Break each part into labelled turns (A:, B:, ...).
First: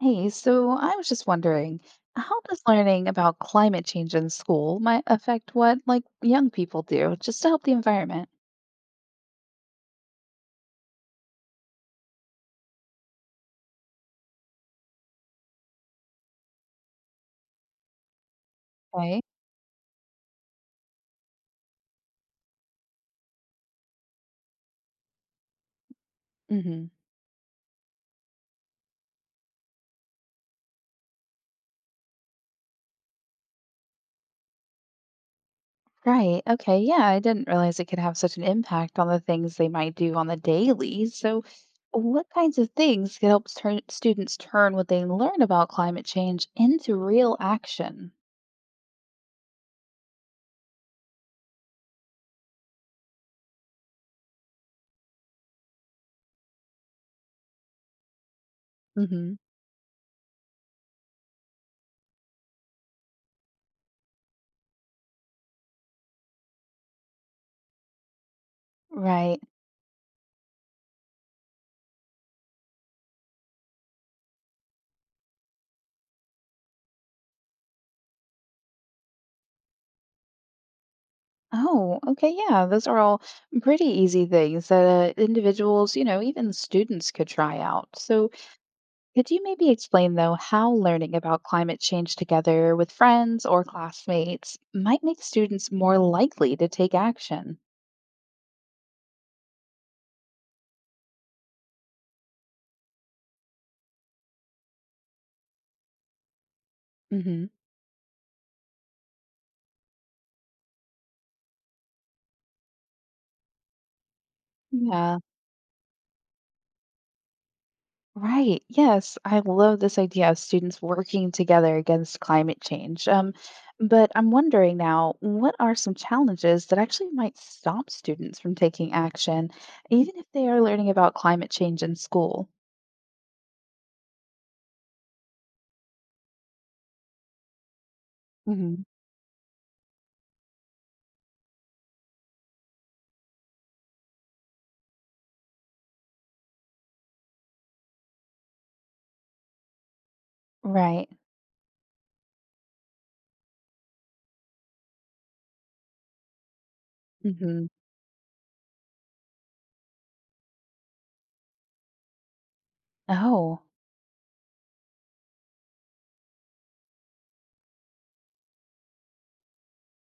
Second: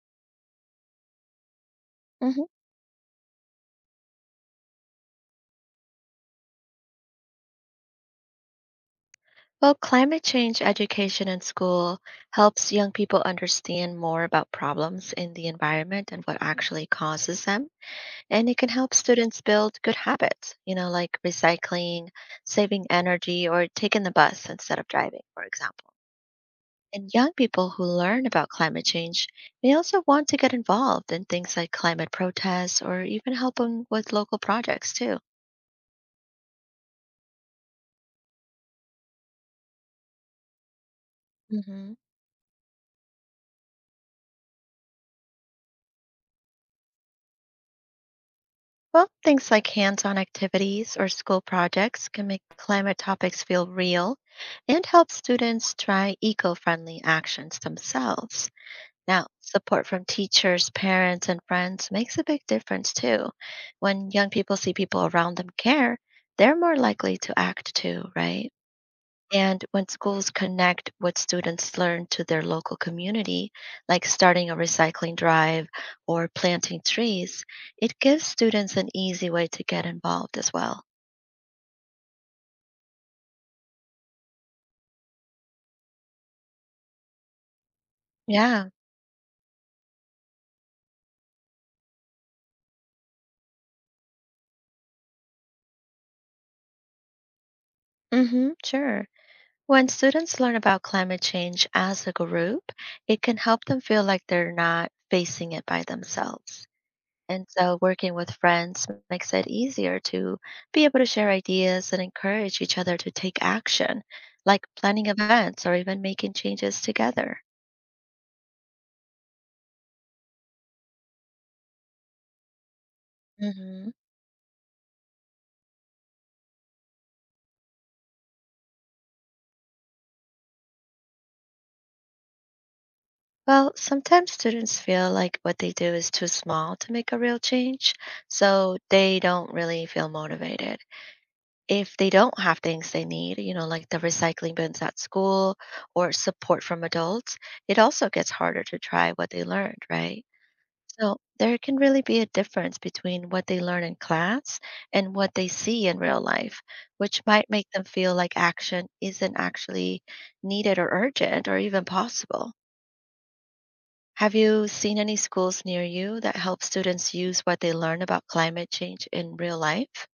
A: Hey, so I was just wondering, how
B: Mhm.
A: does learning about climate change in school might affect what like young people do just to help the environment?
B: Well, climate change education in school helps young people understand more about problems in the environment and what actually causes them. And it can help
A: Okay.
B: students build good habits, like recycling, saving energy, or taking the bus instead of driving, for example.
A: Hmm.
B: And young people who learn about climate change may also want to get involved in things like climate protests or even helping with local projects, too.
A: Right. Okay. Yeah, I didn't realize it could have such an impact on the things they might do on the daily. So,
B: Mhm.
A: what kinds of things could help turn students turn what they learn about climate change into real action?
B: Well, things like hands on activities or school projects can make climate topics feel real and help students try eco friendly actions themselves. Now,
A: Hmm.
B: support from teachers, parents, and friends makes a big difference too. When young people see people around them care, they're more likely to act too, right?
A: Right.
B: And when schools connect what students learn to their local community, like starting a recycling drive or planting trees, it gives students an easy way to get involved as well.
A: Oh, okay. Yeah, those are all pretty easy things that individuals, you know, even students could try out. So,
B: Yeah,
A: could you maybe explain, though, how learning about climate change together with friends or classmates might make students more likely to take action?
B: mm hmm sure. When students learn about climate change as a group, it can help them feel like they're not facing it by themselves. And
A: Hmm.
B: so working with friends makes it easier to be able to share ideas and encourage each other to take action, like planning
A: Yeah.
B: events or even making changes together.
A: Right. Yes, I love this idea of students working together against climate change. Um,
B: Hmm
A: but I'm wondering now, what are some challenges that actually might stop students from taking action, even if they are learning about climate change in school?
B: Well, sometimes students feel like what they do is too small to make a real change, so
A: Hmm.
B: they don't really feel motivated. If they don't have things they need, like the recycling bins at school or support from adults, it also gets harder to try what they learned, right?
A: Right.
B: So there can really be a difference between what they learn in class and what they see in real life, which might
A: Hmm.
B: make them feel like action isn't actually needed or urgent or even possible.
A: Oh.
B: Have you seen any schools near you that help students use what they learn about climate change in real life?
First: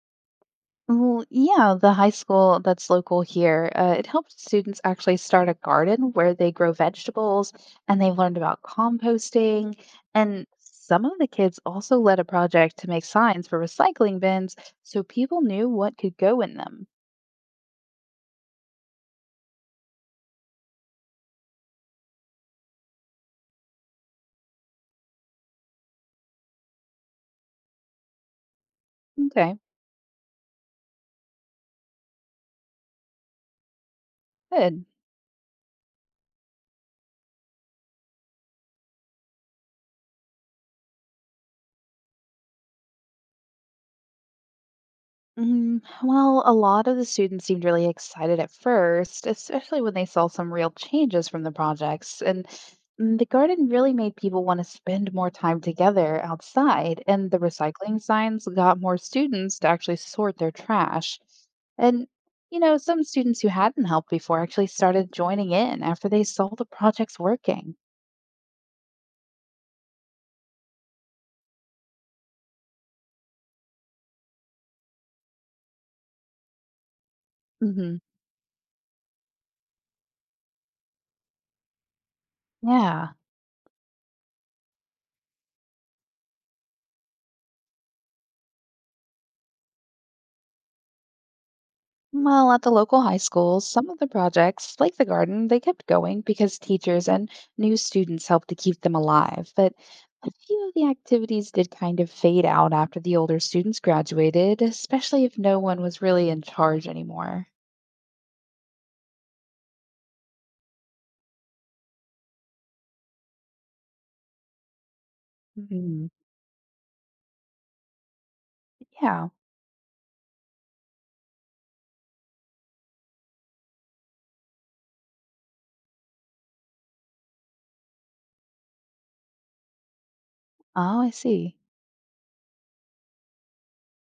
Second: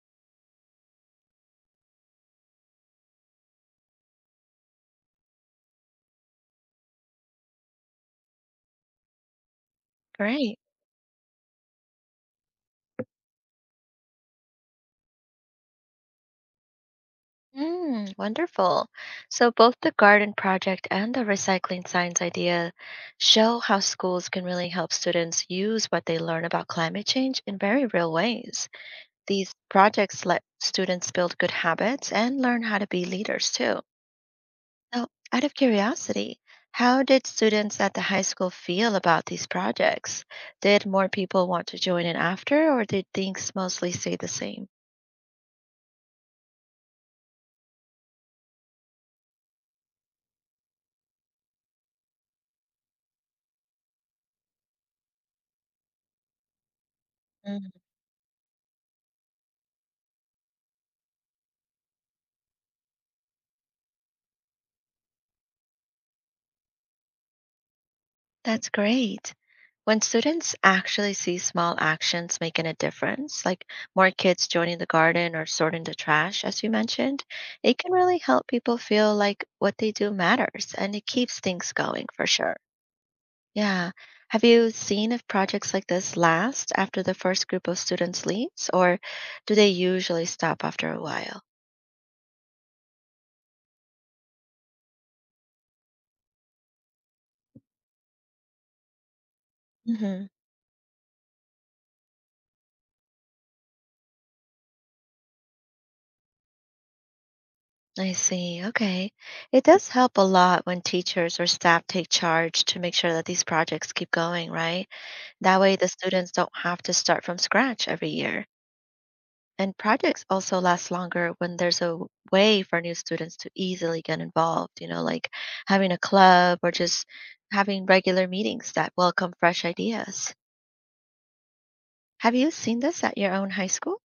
A: Well, yeah, the high school that's local here, it helped students actually start a garden where they grow vegetables and they've learned about composting. And
B: Great.
A: some of the kids also led a project to make signs for recycling bins so people knew what could go in them.
B: Mm, wonderful. So, both the garden project and the recycling science idea show how schools can really help students use what they learn about climate change in very real ways. These
A: Okay,
B: projects let students build good habits and learn how to be leaders too.
A: good.
B: Now, out of curiosity, how did students at the high school feel about these projects? Did more people want to join in after, or did things mostly stay the same?
A: Mm, well, a lot of the students seemed really excited at first, especially when they saw some real changes from the projects. And the garden really made people want to spend more time together outside, and the
B: Mm,
A: recycling signs got more students to actually sort their trash. And, you know, some students who hadn't helped before actually started joining in after they saw the projects working.
B: that's great. When students actually see small actions making a difference, like more kids joining the garden or sorting the trash, as you mentioned, it can
A: Hmm.
B: really help people feel like what they do matters and it keeps things going for sure.
A: Yeah.
B: Yeah. Have you seen if projects like this last after the first group of students leaves, or do they usually stop after a while?
A: Well, at the local high school, some of the projects, like the garden, they kept going because teachers and new students helped to keep them alive. But
B: Hmm.
A: a few of the activities did kind of fade out after the older students graduated, especially if no one was really in charge anymore.
B: I see. Okay. It does help a lot when teachers or staff take charge to make sure that these projects keep going, right? That way the
A: Hmm.
B: students don't have to start from scratch every year.
A: Yeah.
B: And projects also last longer when there's a way for new students to easily get involved, like having a club or just having regular meetings that welcome fresh ideas.
A: Oh, I see.
B: Have you seen this at your own high school?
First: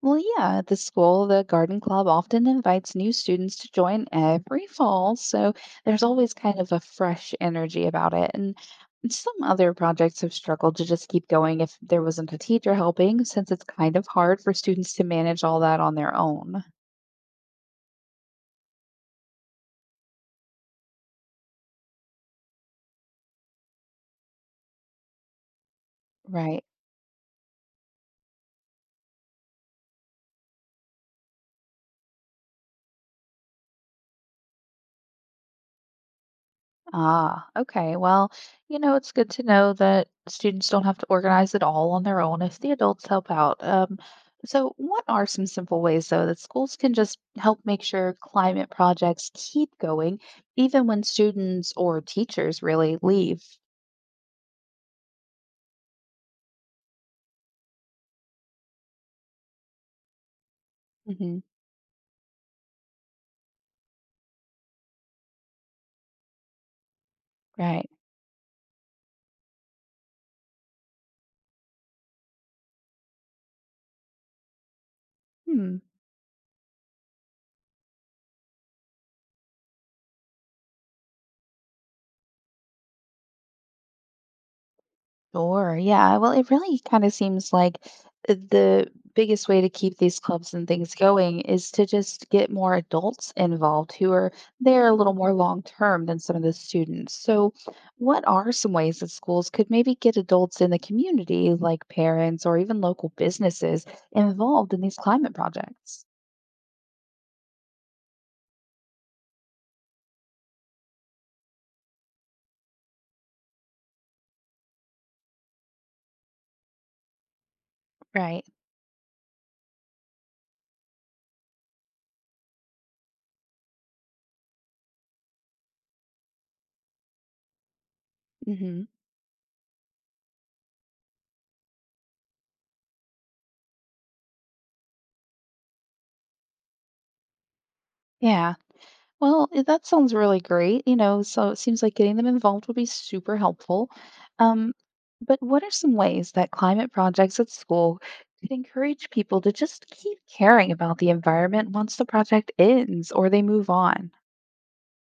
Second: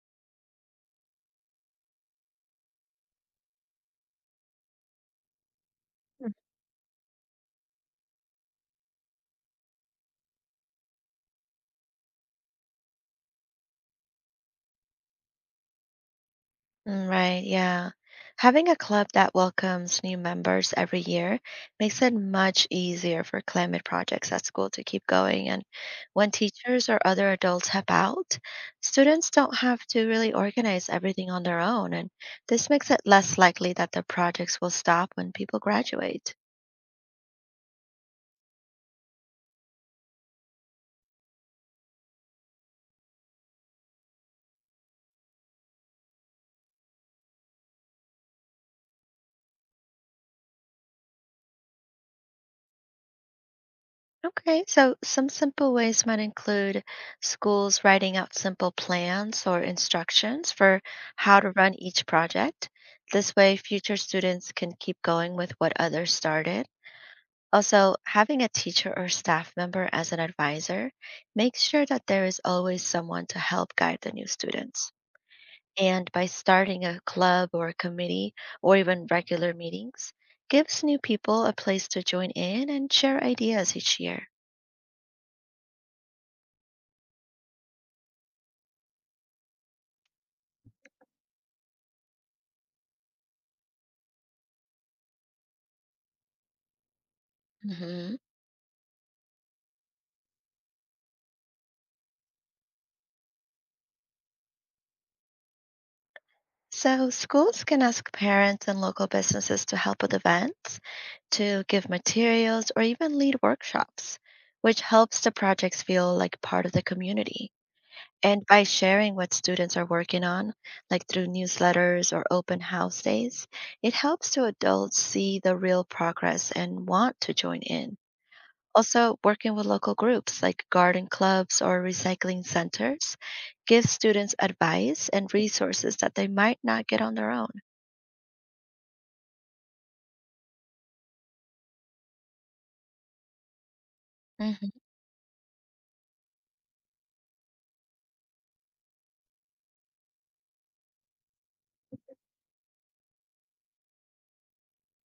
A: Well, yeah, at the school, the garden club often invites new students to join every fall, so there's always kind of a fresh energy about it. And some other projects have struggled to just keep going if there wasn't a teacher helping, since it's kind of hard for students to manage all that on their own.
B: Mm, right, yeah. Having a club that welcomes new members every year makes it much easier for climate projects at school to keep going. And when
A: Right.
B: teachers or other adults help out, students don't have to really organize everything on their own. And this makes it less likely that the projects will stop when people graduate.
A: Ah, okay. Well, you know, it's good to know that students don't have to organize it all on their own if the adults help out. So, what are some simple ways, though, that schools can just help make sure climate projects keep going, even when students or teachers really leave?
B: Okay, so some simple ways might include schools writing out simple plans or instructions for
A: Hmm.
B: how to run each project. This way, future students can keep going with what others started.
A: Right.
B: Also, having a teacher or staff member as an advisor makes sure that there is always someone to help guide the new students.
A: Hmm.
B: And by starting a club or a committee or even regular meetings, gives new people a place to join in and share ideas each year.
A: Sure. Yeah. Well, it really kind of seems like the biggest way to keep these clubs and things going is to just get more adults involved who are there a little more long term than some of the students. So,
B: Mhm.
A: what are some ways that schools could maybe get adults in the community, like parents or even local businesses, involved in these climate projects?
B: So, schools can ask parents and local businesses to help with events, to give materials, or even lead workshops, which helps the projects feel like part of the community.
A: Right.
B: And by sharing what students are working on, like through newsletters or open house days, it helps to adults see the real progress and want to join in.
A: Hmm.
B: Also, working with local groups like garden clubs or recycling centers gives students advice and resources that they might not get on their own.
A: Yeah. Well, eh, that sounds really great, you know, so it seems like getting them involved would be super helpful.
B: Mhm.
A: Um, but what are some ways that climate projects at school could encourage people to just keep caring about the environment once the project ends or they move on?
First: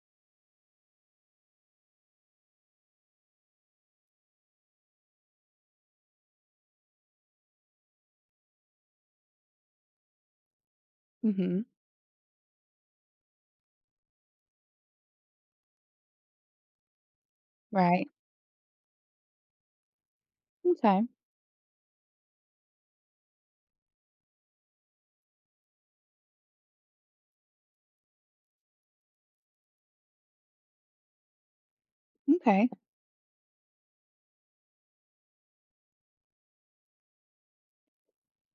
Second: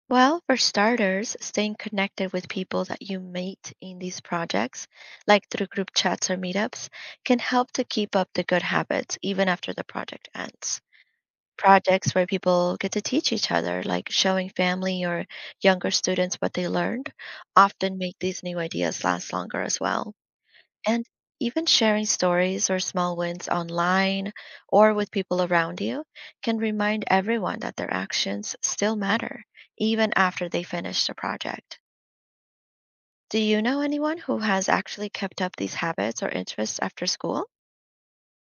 B: Well, for starters, staying connected with people that you meet in these projects, like through group chats or meetups, can help to keep up the good habits even after the project ends.
A: Hmm.
B: Projects where people get to teach each other, like showing family or younger students what they learned, often
A: Right.
B: make these new ideas last longer as well. And
A: Okay.
B: even sharing stories or small wins online or with people around you can remind everyone that their actions still matter, even after they finish the project.
A: Okay.
B: Do you know anyone who has actually kept up these habits or interests after school?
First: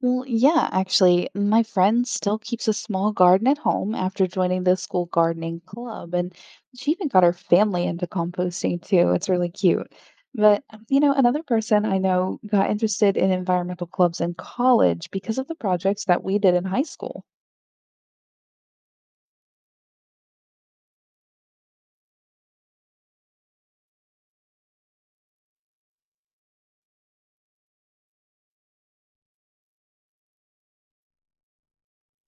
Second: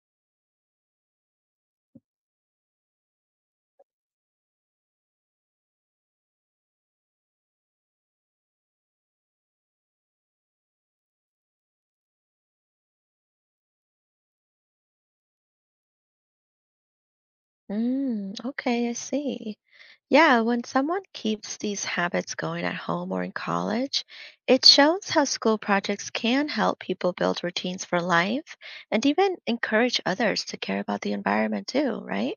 A: Well, yeah, actually, my friend still keeps a small garden at home after joining the school gardening club, and she even got her family into composting too. It's really cute. But, you know, another person I know got interested in environmental clubs in college because of the projects that we did in high school.
B: Mm, okay, I see. Yeah, when someone keeps these habits going at home or in college, it shows how school projects can help people build routines for life and even encourage others to care about the environment too, right?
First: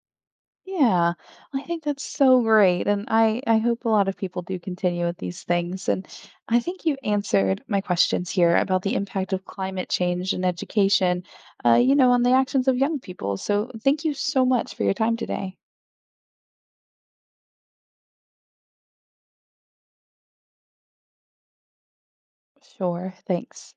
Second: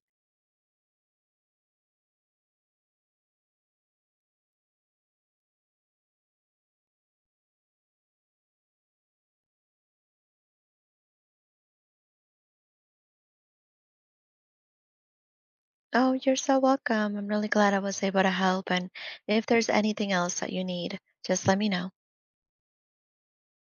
A: Yeah, I think that's so great. And I hope a lot of people do continue with these things. And I think you answered my questions here about the impact of climate change and education, you know, on the actions of young people. So thank you so much for your time today.
B: Oh, you're so welcome. I'm really glad I was able to help. And if there's anything else that you need, just let me know.
A: Sure. Thanks.